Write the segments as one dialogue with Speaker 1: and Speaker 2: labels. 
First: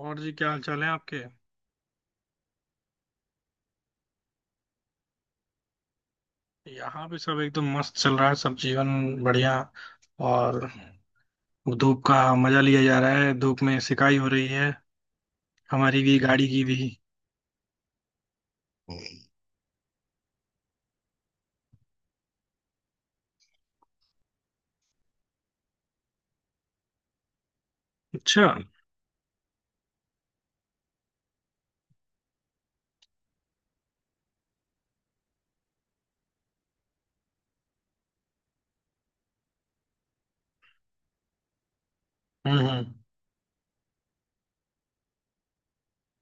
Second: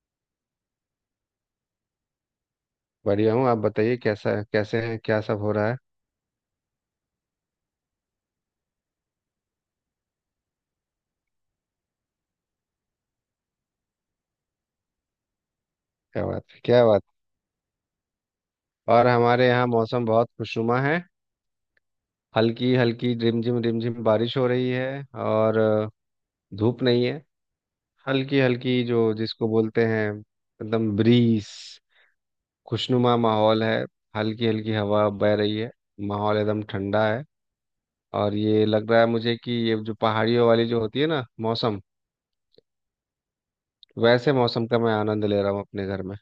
Speaker 1: और जी, क्या हाल चाल है आपके।
Speaker 2: बढ़िया हूँ। आप बताइए कैसा है, कैसे हैं, क्या सब हो रहा है?
Speaker 1: यहाँ भी सब एकदम मस्त चल रहा है, सब जीवन बढ़िया। और धूप का मजा लिया जा रहा है, धूप में सिकाई हो रही है, हमारी भी,
Speaker 2: क्या बात
Speaker 1: गाड़ी
Speaker 2: है,
Speaker 1: की भी।
Speaker 2: क्या बात है। और हमारे यहाँ मौसम बहुत खुशनुमा है। हल्की हल्की रिमझिम रिमझिम बारिश हो रही है, और धूप नहीं है। हल्की
Speaker 1: अच्छा।
Speaker 2: हल्की जो जिसको बोलते हैं, एकदम ब्रीस खुशनुमा माहौल है। हल्की हल्की हवा बह रही है। माहौल एकदम ठंडा है। और ये लग रहा है मुझे कि ये जो पहाड़ियों वाली जो होती है ना मौसम,
Speaker 1: हम्म हम्म।
Speaker 2: वैसे मौसम का मैं आनंद ले रहा हूँ अपने घर में।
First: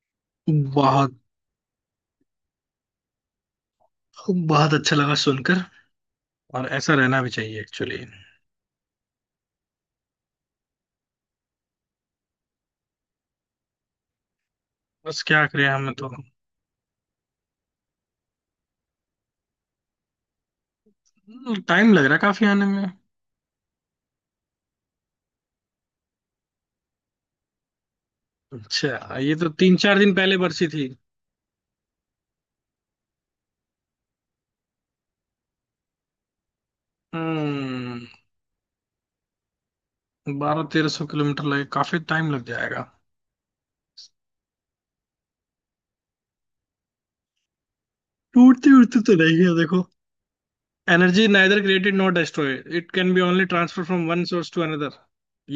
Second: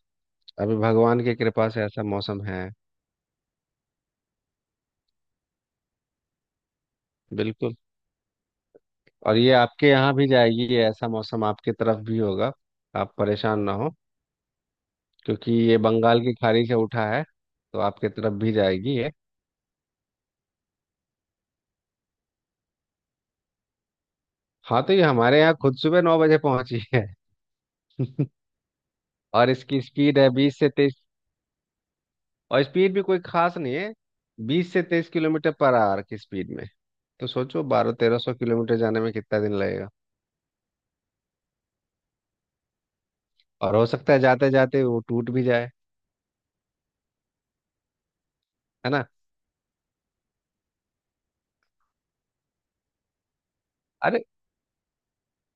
Speaker 2: अभी
Speaker 1: बहुत
Speaker 2: भगवान की कृपा से ऐसा मौसम है।
Speaker 1: बहुत अच्छा लगा सुनकर। और ऐसा रहना भी चाहिए
Speaker 2: बिल्कुल।
Speaker 1: एक्चुअली।
Speaker 2: और ये आपके यहाँ भी जाएगी, ये ऐसा मौसम आपके तरफ भी होगा। आप परेशान ना हो,
Speaker 1: बस क्या
Speaker 2: क्योंकि
Speaker 1: करें
Speaker 2: ये
Speaker 1: हमें तो।
Speaker 2: बंगाल की खाड़ी से उठा है, तो आपके तरफ भी जाएगी ये।
Speaker 1: टाइम लग रहा है काफी आने में।
Speaker 2: हाँ, तो ये हमारे यहाँ खुद सुबह 9 बजे पहुंची है।
Speaker 1: अच्छा, ये तो
Speaker 2: और
Speaker 1: तीन
Speaker 2: इसकी
Speaker 1: चार दिन
Speaker 2: स्पीड है
Speaker 1: पहले
Speaker 2: बीस
Speaker 1: बरसी
Speaker 2: से
Speaker 1: थी।
Speaker 2: तेईस और स्पीड भी कोई खास नहीं है। 20 से 23 किलोमीटर पर आवर की स्पीड में, तो सोचो बारह
Speaker 1: हम्म
Speaker 2: तेरह सौ किलोमीटर जाने में कितना दिन लगेगा।
Speaker 1: 1200-1300 किलोमीटर लगे, काफी टाइम लग जाएगा।
Speaker 2: और हो सकता है जाते जाते वो टूट भी जाए।
Speaker 1: टूटती
Speaker 2: है
Speaker 1: उड़ती
Speaker 2: ना?
Speaker 1: तो नहीं है देखो। Energy neither created not destroyed, it can be only transfer from one
Speaker 2: अरे
Speaker 1: सोर्स टू अनदर।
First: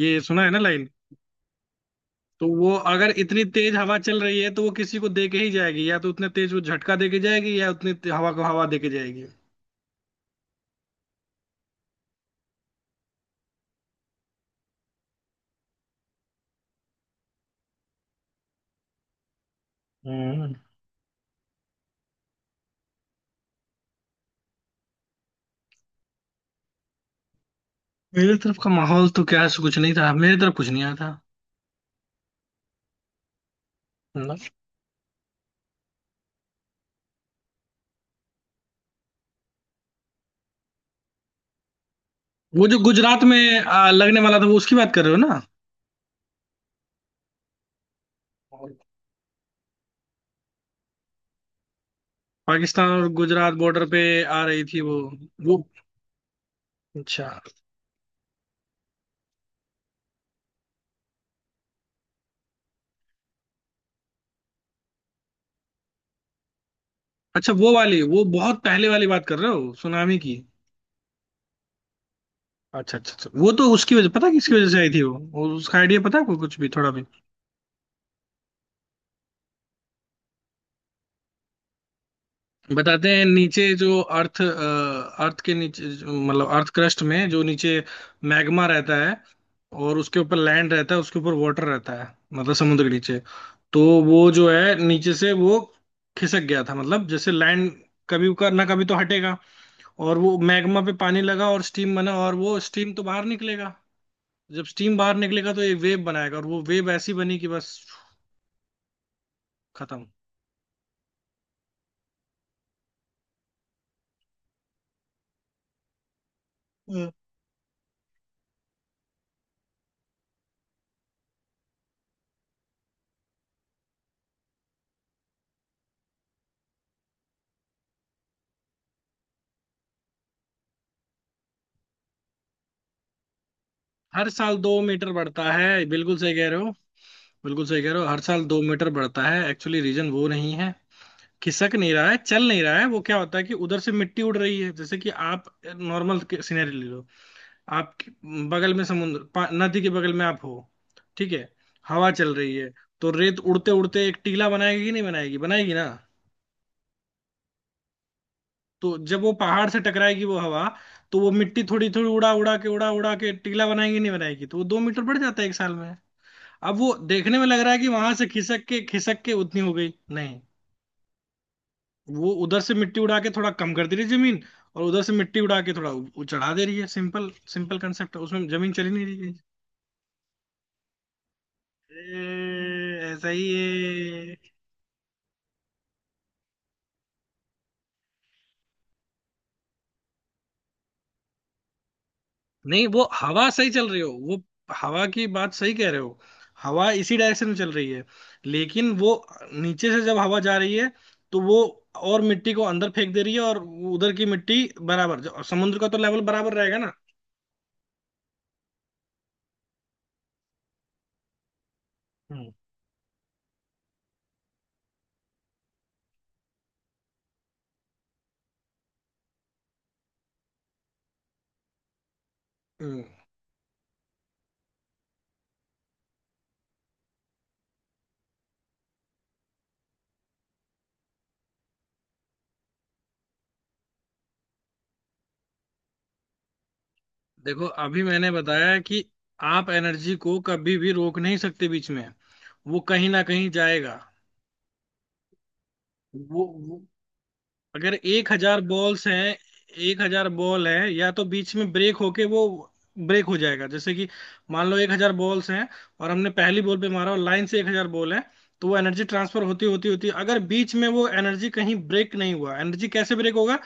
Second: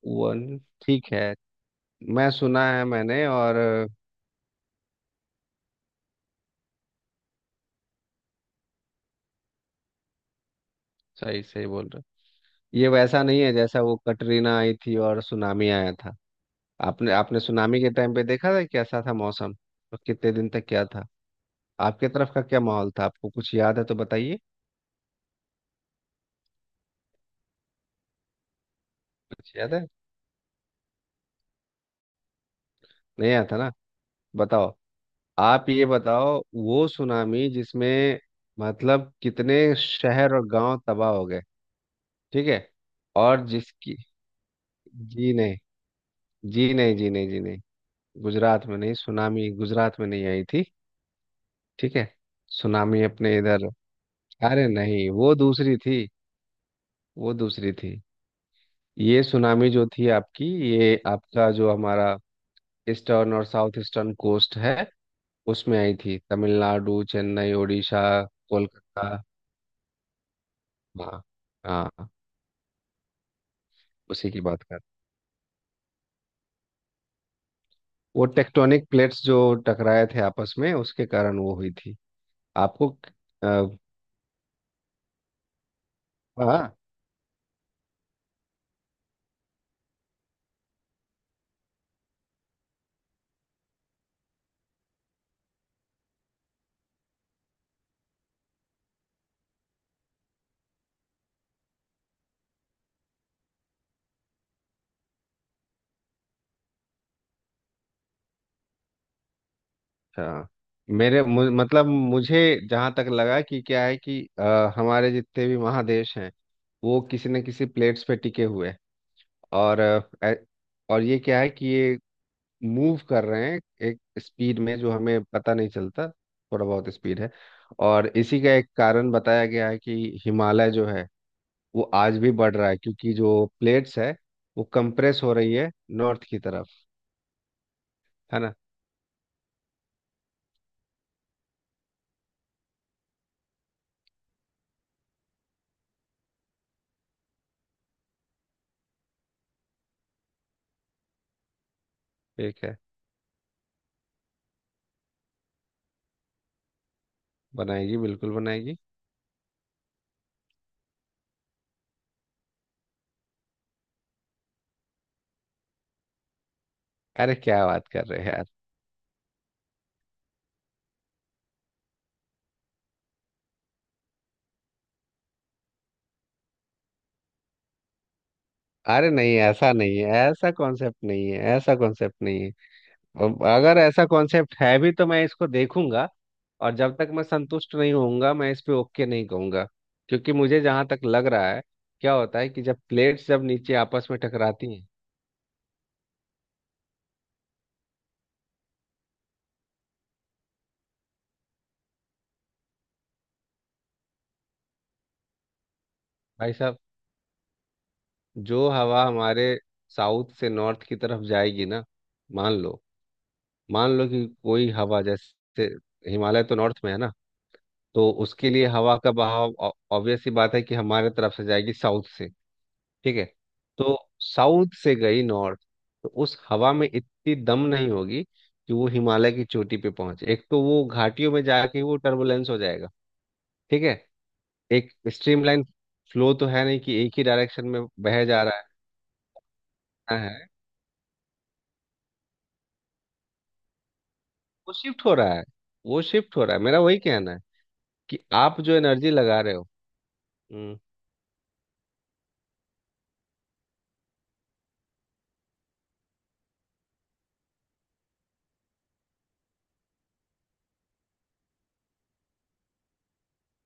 Speaker 1: ये
Speaker 2: वो
Speaker 1: सुना है ना लाइन।
Speaker 2: ठीक है, मैं
Speaker 1: तो
Speaker 2: सुना
Speaker 1: वो
Speaker 2: है
Speaker 1: अगर
Speaker 2: मैंने।
Speaker 1: इतनी
Speaker 2: और
Speaker 1: तेज हवा चल रही है, तो वो किसी को दे के ही जाएगी। या तो उतने तेज वो झटका दे के जाएगी, या उतनी हवा को हवा दे के जाएगी।
Speaker 2: सही सही बोल रहे हो। ये वैसा नहीं है जैसा वो कटरीना आई थी और सुनामी आया था। आपने आपने सुनामी के टाइम पे देखा था कैसा था मौसम, और कितने दिन
Speaker 1: हम्म
Speaker 2: तक क्या था? आपके तरफ का क्या माहौल था, आपको कुछ याद है तो बताइए।
Speaker 1: मेरी तरफ का माहौल तो क्या है,
Speaker 2: कुछ याद
Speaker 1: कुछ
Speaker 2: है?
Speaker 1: नहीं था। मेरी तरफ कुछ नहीं आया था।
Speaker 2: नहीं याद था ना।
Speaker 1: ना।
Speaker 2: बताओ। आप ये बताओ, वो सुनामी जिसमें, मतलब, कितने शहर और गांव तबाह हो गए। ठीक है।
Speaker 1: वो जो गुजरात में
Speaker 2: और जिसकी,
Speaker 1: लगने वाला था, वो उसकी बात कर रहे हो
Speaker 2: जी
Speaker 1: ना।
Speaker 2: नहीं, जी नहीं, जी नहीं, जी नहीं। गुजरात में नहीं, सुनामी गुजरात में नहीं आई थी। ठीक है।
Speaker 1: पाकिस्तान
Speaker 2: सुनामी
Speaker 1: और
Speaker 2: अपने
Speaker 1: गुजरात
Speaker 2: इधर,
Speaker 1: बॉर्डर पे आ रही
Speaker 2: अरे
Speaker 1: थी वो।
Speaker 2: नहीं वो
Speaker 1: वो
Speaker 2: दूसरी थी।
Speaker 1: अच्छा।
Speaker 2: वो दूसरी थी। ये सुनामी जो थी आपकी, ये आपका जो हमारा ईस्टर्न और साउथ ईस्टर्न कोस्ट है, उसमें आई थी। तमिलनाडु, चेन्नई,
Speaker 1: अच्छा वो वाली,
Speaker 2: उड़ीसा,
Speaker 1: वो बहुत पहले वाली
Speaker 2: कोलकाता।
Speaker 1: बात कर रहे हो सुनामी की।
Speaker 2: हाँ, हाँ,
Speaker 1: अच्छा अच्छा अच्छा, वो तो उसकी वजह पता
Speaker 2: उसी
Speaker 1: है,
Speaker 2: की
Speaker 1: किसकी
Speaker 2: बात
Speaker 1: वजह से
Speaker 2: कर।
Speaker 1: आई थी वो? वो उसका आइडिया पता है आपको कुछ भी, थोड़ा भी?
Speaker 2: वो टेक्टोनिक प्लेट्स जो टकराए थे आपस में, उसके कारण वो हुई थी। आपको।
Speaker 1: बताते हैं, नीचे
Speaker 2: अ,
Speaker 1: जो अर्थ के नीचे मतलब अर्थ
Speaker 2: हाँ।
Speaker 1: क्रस्ट में जो नीचे मैग्मा रहता है, और उसके ऊपर लैंड रहता है, उसके ऊपर वाटर रहता है, मतलब समुद्र के नीचे। तो वो जो है नीचे से, वो खिसक गया था। मतलब जैसे लैंड, कभी का ना कभी तो हटेगा। और वो मैग्मा पे पानी लगा और स्टीम बना, और वो स्टीम तो बाहर निकलेगा। जब स्टीम बाहर निकलेगा तो ये वेव बनाएगा, और वो वेव ऐसी बनी कि बस, खत्म।
Speaker 2: अच्छा, मतलब, मुझे जहाँ तक लगा कि क्या है कि हमारे जितने भी महादेश हैं, वो
Speaker 1: हम्म,
Speaker 2: किसी न किसी प्लेट्स पे टिके हुए हैं। और अ, ए- और ये क्या है कि ये मूव कर रहे हैं एक स्पीड में, जो हमें पता नहीं चलता, थोड़ा बहुत स्पीड है। और इसी का एक कारण बताया गया है कि हिमालय जो है, वो आज भी बढ़ रहा है, क्योंकि जो प्लेट्स है
Speaker 1: हर साल
Speaker 2: वो
Speaker 1: 2 मीटर
Speaker 2: कंप्रेस हो
Speaker 1: बढ़ता
Speaker 2: रही है
Speaker 1: है, बिल्कुल
Speaker 2: नॉर्थ
Speaker 1: सही
Speaker 2: की
Speaker 1: कह रहे
Speaker 2: तरफ।
Speaker 1: हो। बिल्कुल सही कह रहे हो, हर
Speaker 2: है
Speaker 1: साल
Speaker 2: ना?
Speaker 1: दो मीटर बढ़ता है, एक्चुअली रीजन वो नहीं है। खिसक नहीं रहा है, चल नहीं रहा है वो। क्या होता है कि उधर से मिट्टी उड़ रही है। जैसे कि आप नॉर्मल सिनेरियो ले लो। आप बगल में नदी के बगल में आप हो, ठीक है, हवा चल रही
Speaker 2: ठीक
Speaker 1: है।
Speaker 2: है।
Speaker 1: तो रेत उड़ते उड़ते एक टीला बनाएगी कि नहीं बनाएगी? बनाएगी ना।
Speaker 2: बनाएगी, बिल्कुल बनाएगी।
Speaker 1: तो जब वो पहाड़ से टकराएगी वो हवा, तो वो मिट्टी थोड़ी थोड़ी उड़ा उड़ा के, उड़ा उड़ा के टीला बनाएगी नहीं बनाएगी? तो वो 2 मीटर बढ़ जाता है एक साल में। अब वो
Speaker 2: अरे
Speaker 1: देखने में लग
Speaker 2: क्या
Speaker 1: रहा है कि
Speaker 2: बात कर
Speaker 1: वहां
Speaker 2: रहे
Speaker 1: से
Speaker 2: हैं यार।
Speaker 1: खिसक के उतनी हो गई, नहीं। वो उधर से मिट्टी उड़ा के थोड़ा कम कर दे रही है जमीन, और उधर से मिट्टी उड़ा के थोड़ा चढ़ा दे रही है। सिंपल सिंपल कंसेप्ट है उसमें, जमीन चली नहीं
Speaker 2: अरे
Speaker 1: रही है।
Speaker 2: नहीं, ऐसा नहीं है, ऐसा कॉन्सेप्ट नहीं है, ऐसा कॉन्सेप्ट नहीं है।
Speaker 1: ऐसा
Speaker 2: अब
Speaker 1: ही
Speaker 2: अगर ऐसा
Speaker 1: है।
Speaker 2: कॉन्सेप्ट है भी, तो मैं इसको देखूंगा, और जब तक मैं संतुष्ट नहीं होऊंगा, मैं इस पे ओके नहीं कहूंगा। क्योंकि मुझे जहां तक लग रहा है, क्या होता है कि जब
Speaker 1: नहीं, वो
Speaker 2: प्लेट्स जब
Speaker 1: हवा सही
Speaker 2: नीचे
Speaker 1: चल रही
Speaker 2: आपस
Speaker 1: हो,
Speaker 2: में
Speaker 1: वो
Speaker 2: टकराती हैं।
Speaker 1: हवा की बात सही कह रहे हो। हवा इसी डायरेक्शन में चल रही है, लेकिन वो नीचे से जब हवा जा रही है, तो वो और मिट्टी को अंदर फेंक दे रही है। और उधर की मिट्टी बराबर, जो समुद्र का तो लेवल बराबर
Speaker 2: भाई
Speaker 1: रहेगा
Speaker 2: साहब,
Speaker 1: ना।
Speaker 2: जो हवा हमारे साउथ से नॉर्थ की तरफ जाएगी ना,
Speaker 1: हम्म
Speaker 2: मान लो, मान लो कि कोई हवा, जैसे हिमालय तो नॉर्थ में है ना, तो उसके लिए हवा का बहाव ऑब्वियस सी बात है कि हमारे तरफ से जाएगी, साउथ से।
Speaker 1: हम्म।
Speaker 2: ठीक है। तो साउथ से गई नॉर्थ, तो उस हवा में इतनी दम नहीं होगी कि वो हिमालय की चोटी पे पहुंचे, एक तो वो घाटियों में जाके वो टर्बुलेंस हो जाएगा। ठीक है। एक स्ट्रीमलाइन फ्लो तो है नहीं कि एक ही
Speaker 1: देखो,
Speaker 2: डायरेक्शन में
Speaker 1: अभी
Speaker 2: बह
Speaker 1: मैंने
Speaker 2: जा
Speaker 1: बताया कि आप एनर्जी
Speaker 2: रहा
Speaker 1: को
Speaker 2: है।
Speaker 1: कभी भी रोक नहीं सकते बीच में। वो कहीं ना कहीं जाएगा।
Speaker 2: वो शिफ्ट हो रहा है, वो शिफ्ट हो
Speaker 1: वो,
Speaker 2: रहा है, मेरा
Speaker 1: वो
Speaker 2: वही कहना है
Speaker 1: अगर
Speaker 2: कि
Speaker 1: एक
Speaker 2: आप
Speaker 1: हजार
Speaker 2: जो
Speaker 1: बॉल्स
Speaker 2: एनर्जी
Speaker 1: हैं,
Speaker 2: लगा रहे हो।
Speaker 1: 1,000 बॉल
Speaker 2: हम्म
Speaker 1: है, या तो बीच में ब्रेक होके वो ब्रेक हो जाएगा। जैसे कि मान लो 1,000 बॉल्स हैं, और हमने पहली बॉल पे मारा, और लाइन से 1,000 बॉल है। तो वो एनर्जी ट्रांसफर होती होती होती, अगर बीच में वो एनर्जी कहीं ब्रेक नहीं हुआ, एनर्जी कैसे ब्रेक होगा?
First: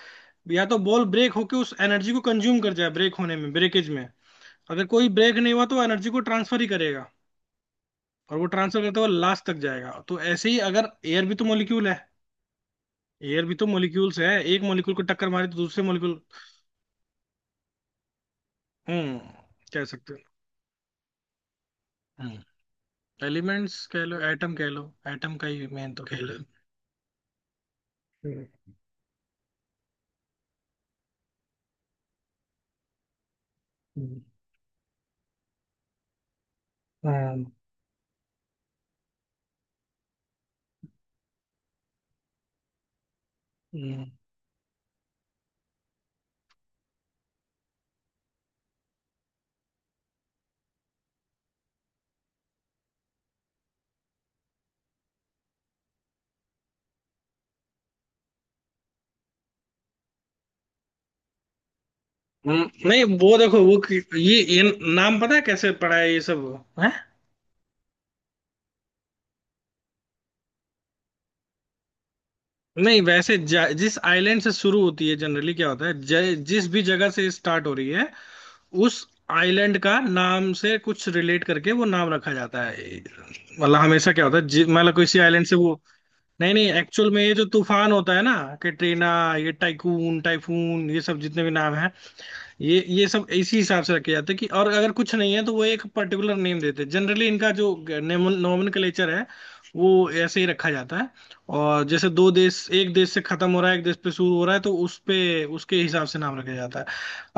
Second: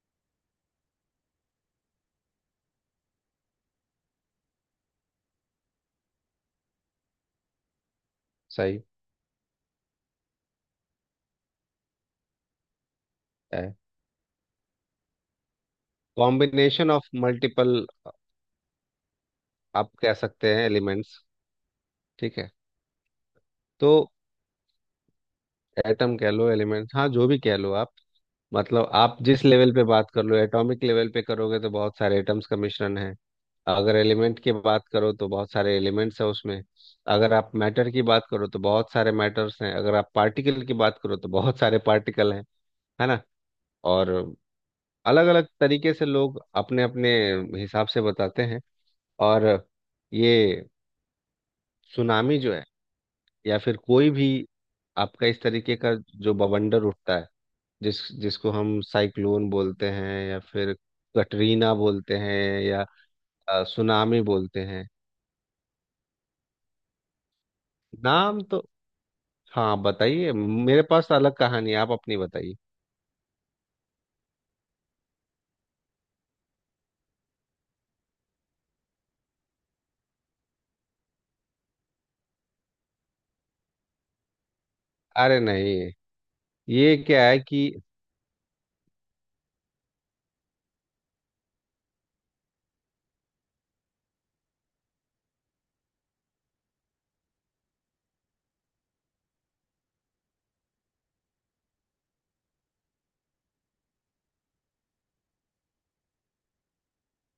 Speaker 1: या तो बॉल ब्रेक होके उस एनर्जी को कंज्यूम कर जाए ब्रेक होने में, ब्रेकेज में। अगर कोई ब्रेक नहीं हुआ तो एनर्जी को ट्रांसफर ही करेगा। और वो ट्रांसफर
Speaker 2: सही
Speaker 1: करते हुए लास्ट तक जाएगा। तो ऐसे ही, अगर एयर भी तो मोलिक्यूल है, एयर भी तो
Speaker 2: है।
Speaker 1: मोलिक्यूल्स है। एक मोलिक्यूल को टक्कर मारे तो दूसरे molecule.
Speaker 2: Combination of multiple,
Speaker 1: hmm कह
Speaker 2: आप कह
Speaker 1: सकते
Speaker 2: सकते हैं, एलिमेंट्स।
Speaker 1: हो।
Speaker 2: ठीक है।
Speaker 1: एलिमेंट्स
Speaker 2: तो
Speaker 1: कह लो, एटम कह लो, एटम का ही मेन तो
Speaker 2: एटम
Speaker 1: कह
Speaker 2: कह
Speaker 1: लो।
Speaker 2: लो, एलिमेंट, हाँ, जो भी कह लो आप।
Speaker 1: हम्म,
Speaker 2: मतलब आप जिस लेवल पे बात कर लो, एटॉमिक लेवल पे करोगे तो बहुत सारे एटम्स का मिश्रण है। अगर एलिमेंट की बात करो तो बहुत सारे एलिमेंट्स है उसमें। अगर
Speaker 1: हम्म,
Speaker 2: आप मैटर की बात करो तो बहुत सारे मैटर्स हैं। अगर आप पार्टिकल की बात करो तो बहुत सारे पार्टिकल हैं। है ना?
Speaker 1: हम्म,
Speaker 2: और अलग अलग तरीके से लोग अपने अपने हिसाब से बताते हैं। और ये सुनामी जो है, या फिर कोई भी आपका इस तरीके का जो बवंडर उठता है, जिसको हम साइक्लोन बोलते हैं, या फिर कटरीना बोलते हैं,
Speaker 1: हम्म,
Speaker 2: या
Speaker 1: नहीं वो देखो वो
Speaker 2: सुनामी बोलते
Speaker 1: ये
Speaker 2: हैं।
Speaker 1: नाम पता है कैसे पढ़ा है ये सब है।
Speaker 2: नाम तो, हाँ बताइए, मेरे पास तो अलग कहानी है, आप अपनी बताइए।
Speaker 1: नहीं, वैसे जिस आइलैंड से शुरू होती है, जनरली क्या होता है, जिस भी जगह से स्टार्ट हो रही है, उस आइलैंड का नाम से कुछ रिलेट करके वो नाम रखा जाता है। मतलब हमेशा क्या होता है, मतलब किसी
Speaker 2: अरे
Speaker 1: आइलैंड से वो,
Speaker 2: नहीं,
Speaker 1: नहीं नहीं,
Speaker 2: ये
Speaker 1: एक्चुअल में
Speaker 2: क्या
Speaker 1: ये
Speaker 2: है
Speaker 1: जो
Speaker 2: कि,
Speaker 1: तूफान होता है ना, कैटरीना, ये टाइकून, टाइफून, ये सब जितने भी नाम, ये सब इसी हिसाब से रखे जाते हैं। कि और अगर कुछ नहीं है, तो वो एक पर्टिकुलर नेम देते हैं। जनरली इनका जो नोमेनक्लेचर है, वो ऐसे ही रखा जाता है। और जैसे दो देश, एक देश से खत्म हो रहा है, एक देश पे शुरू हो रहा है, तो उस पे उसके हिसाब से नाम रखा जाता है।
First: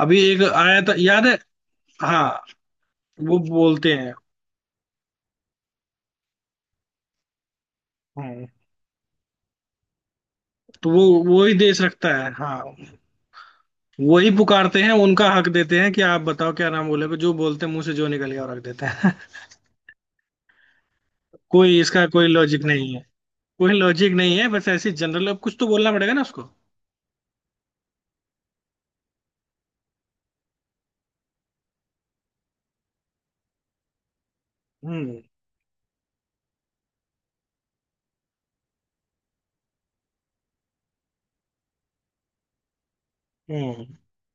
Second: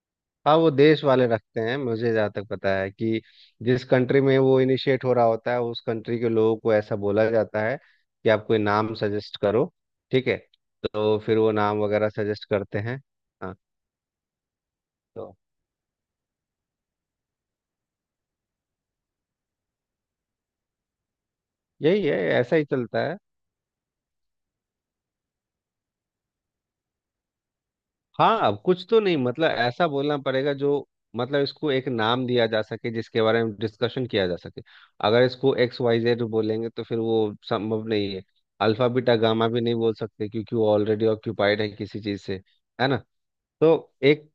Speaker 1: अभी एक
Speaker 2: हाँ, वो
Speaker 1: आया था
Speaker 2: देश
Speaker 1: याद
Speaker 2: वाले
Speaker 1: है।
Speaker 2: रखते हैं, मुझे
Speaker 1: हाँ,
Speaker 2: जहाँ तक पता है कि
Speaker 1: वो
Speaker 2: जिस
Speaker 1: बोलते हैं।
Speaker 2: कंट्री में वो इनिशिएट हो रहा होता है, उस कंट्री के लोगों को ऐसा बोला जाता है कि
Speaker 1: हम्म,
Speaker 2: आप कोई नाम सजेस्ट करो। ठीक है।
Speaker 1: तो वो
Speaker 2: तो फिर
Speaker 1: वो
Speaker 2: वो
Speaker 1: ही
Speaker 2: नाम
Speaker 1: देश
Speaker 2: वगैरह
Speaker 1: रखता है
Speaker 2: सजेस्ट
Speaker 1: हाँ।
Speaker 2: करते हैं। हाँ।
Speaker 1: वही पुकारते हैं, उनका
Speaker 2: तो
Speaker 1: हक देते हैं कि आप बताओ क्या नाम बोले, जो बोलते हैं, मुंह से जो निकल गया वो रख देते हैं। कोई इसका
Speaker 2: यही है,
Speaker 1: कोई
Speaker 2: ऐसा
Speaker 1: लॉजिक
Speaker 2: ही
Speaker 1: नहीं
Speaker 2: चलता
Speaker 1: है।
Speaker 2: है।
Speaker 1: कोई लॉजिक नहीं है, बस ऐसे जनरल, अब कुछ तो बोलना पड़ेगा ना उसको।
Speaker 2: हाँ, कुछ तो, नहीं, मतलब ऐसा बोलना पड़ेगा जो, मतलब इसको एक नाम दिया जा सके, जिसके बारे में डिस्कशन किया जा सके।
Speaker 1: हम्म
Speaker 2: अगर इसको एक्स वाई जेड बोलेंगे तो फिर वो संभव नहीं है। अल्फा बीटा गामा भी नहीं बोल सकते क्योंकि वो ऑलरेडी ऑक्यूपाइड है किसी चीज से। है ना? तो
Speaker 1: हम्म
Speaker 2: एक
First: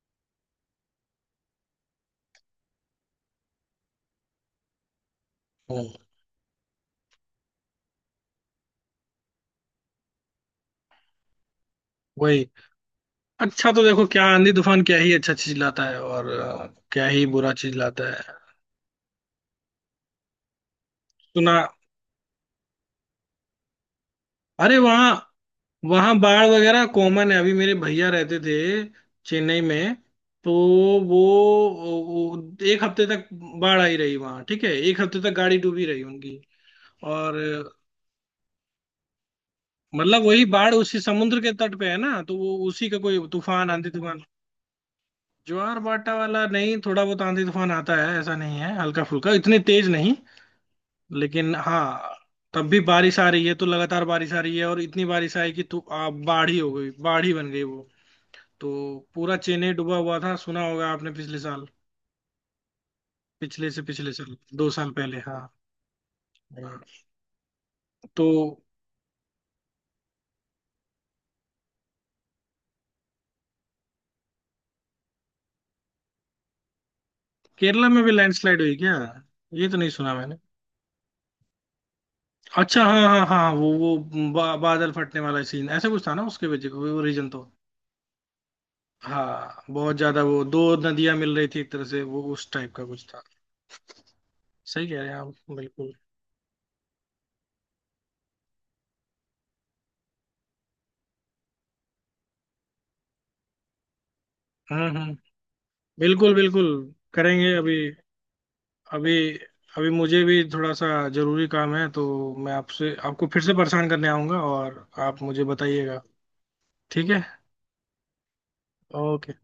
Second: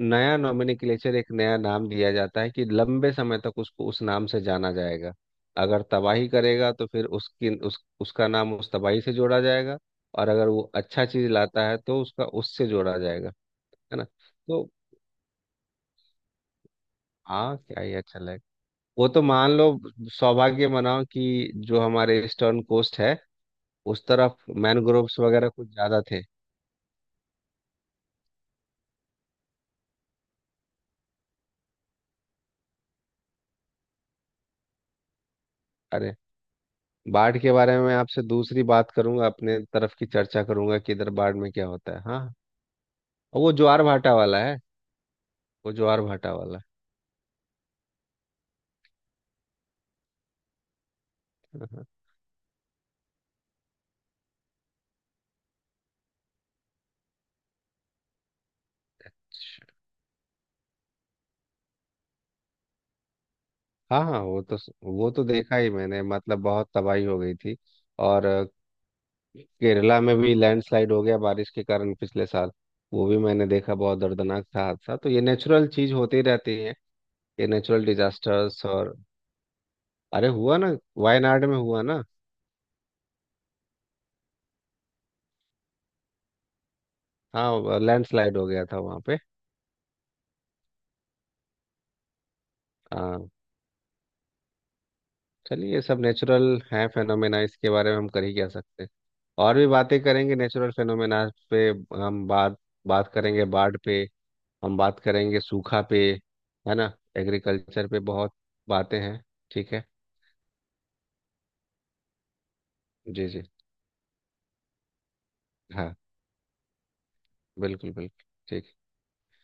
Speaker 2: नया नोमेनक्लेचर, एक नया नाम दिया जाता है, कि लंबे समय तक उसको उस नाम से जाना जाएगा। अगर
Speaker 1: हम्म,
Speaker 2: तबाही करेगा तो फिर उसकी उस उसका नाम उस तबाही से जोड़ा जाएगा। और अगर वो अच्छा चीज लाता है, तो उसका
Speaker 1: वही।
Speaker 2: उससे जोड़ा जाएगा।
Speaker 1: अच्छा, तो
Speaker 2: है ना?
Speaker 1: देखो क्या आंधी
Speaker 2: तो
Speaker 1: तूफान क्या ही अच्छा चीज लाता है, और क्या ही बुरा
Speaker 2: हाँ,
Speaker 1: चीज
Speaker 2: क्या ही
Speaker 1: लाता
Speaker 2: अच्छा
Speaker 1: है।
Speaker 2: लगे। वो तो मान लो सौभाग्य मनाओ कि
Speaker 1: सुना,
Speaker 2: जो हमारे ईस्टर्न कोस्ट है, उस तरफ
Speaker 1: अरे वहाँ,
Speaker 2: मैनग्रोव्स वगैरह कुछ ज्यादा
Speaker 1: वहाँ
Speaker 2: थे।
Speaker 1: बाढ़ वगैरह कॉमन है। अभी मेरे भैया रहते थे चेन्नई में, तो वो एक हफ्ते तक बाढ़ आई रही वहाँ। ठीक है, एक हफ्ते तक गाड़ी डूबी रही
Speaker 2: अरे,
Speaker 1: उनकी। और
Speaker 2: बाढ़ के बारे में मैं आपसे दूसरी बात करूंगा, अपने तरफ की
Speaker 1: मतलब
Speaker 2: चर्चा
Speaker 1: वही बाढ़
Speaker 2: करूंगा कि
Speaker 1: उसी
Speaker 2: इधर बाढ़
Speaker 1: समुद्र
Speaker 2: में
Speaker 1: के
Speaker 2: क्या
Speaker 1: तट पे
Speaker 2: होता
Speaker 1: है
Speaker 2: है,
Speaker 1: ना,
Speaker 2: हाँ।
Speaker 1: तो वो उसी का, कोई
Speaker 2: और वो
Speaker 1: तूफान,
Speaker 2: ज्वार
Speaker 1: आंधी
Speaker 2: भाटा
Speaker 1: तूफान,
Speaker 2: वाला है, वो
Speaker 1: ज्वार
Speaker 2: ज्वार
Speaker 1: बाटा
Speaker 2: भाटा
Speaker 1: वाला
Speaker 2: वाला।
Speaker 1: नहीं। थोड़ा बहुत आंधी तूफान आता है, ऐसा नहीं है, हल्का फुल्का, इतनी तेज नहीं। लेकिन
Speaker 2: हाँ, हाँ।
Speaker 1: हाँ, तब भी बारिश आ रही है, तो लगातार बारिश आ रही है, और इतनी बारिश आई कि बाढ़ ही हो गई, बाढ़ ही बन गई वो। तो पूरा चेन्नई
Speaker 2: अच्छा,
Speaker 1: डूबा हुआ था, सुना होगा आपने पिछले साल, पिछले से
Speaker 2: हाँ,
Speaker 1: पिछले
Speaker 2: हाँ,
Speaker 1: साल, दो साल
Speaker 2: वो
Speaker 1: पहले
Speaker 2: तो
Speaker 1: हाँ।
Speaker 2: देखा ही मैंने, मतलब बहुत
Speaker 1: हाँ।
Speaker 2: तबाही हो गई थी। और
Speaker 1: तो
Speaker 2: केरला में भी लैंडस्लाइड हो गया बारिश के कारण, पिछले साल वो भी मैंने देखा, बहुत दर्दनाक था हादसा। तो ये नेचुरल चीज होती रहती है, ये नेचुरल
Speaker 1: केरला में भी लैंडस्लाइड
Speaker 2: डिजास्टर्स।
Speaker 1: हुई क्या?
Speaker 2: और
Speaker 1: ये तो नहीं सुना
Speaker 2: अरे
Speaker 1: मैंने।
Speaker 2: हुआ ना, वायनाड में हुआ ना।
Speaker 1: अच्छा हाँ हाँ हाँ, वो बादल फटने वाला सीन, ऐसा कुछ था ना, उसके वजह वो रीजन तो।
Speaker 2: हाँ, लैंडस्लाइड हो गया था वहाँ पे।
Speaker 1: हाँ, बहुत ज्यादा, वो दो नदियां मिल रही थी एक तरह से, वो उस टाइप का कुछ था।
Speaker 2: हाँ।
Speaker 1: सही कह रहे हैं आप
Speaker 2: चलिए, ये
Speaker 1: बिल्कुल।
Speaker 2: सब नेचुरल है, फेनोमेना, इसके बारे में हम कर ही क्या सकते हैं। और भी बातें करेंगे नेचुरल फेनोमेना पे। हम बात बात करेंगे बाढ़ पे। हम
Speaker 1: हम्म
Speaker 2: बात
Speaker 1: हम्म
Speaker 2: करेंगे सूखा पे।
Speaker 1: बिल्कुल बिल्कुल।
Speaker 2: है ना,
Speaker 1: करेंगे अभी।
Speaker 2: एग्रीकल्चर पे बहुत बातें
Speaker 1: अभी
Speaker 2: हैं। ठीक है।
Speaker 1: अभी मुझे भी थोड़ा सा जरूरी काम है। तो मैं आपसे, आपको
Speaker 2: जी,
Speaker 1: फिर
Speaker 2: जी,
Speaker 1: से परेशान करने आऊंगा, और आप मुझे
Speaker 2: हाँ,
Speaker 1: बताइएगा। ठीक है।
Speaker 2: बिल्कुल, बिल्कुल, ठीक।
Speaker 1: ओके।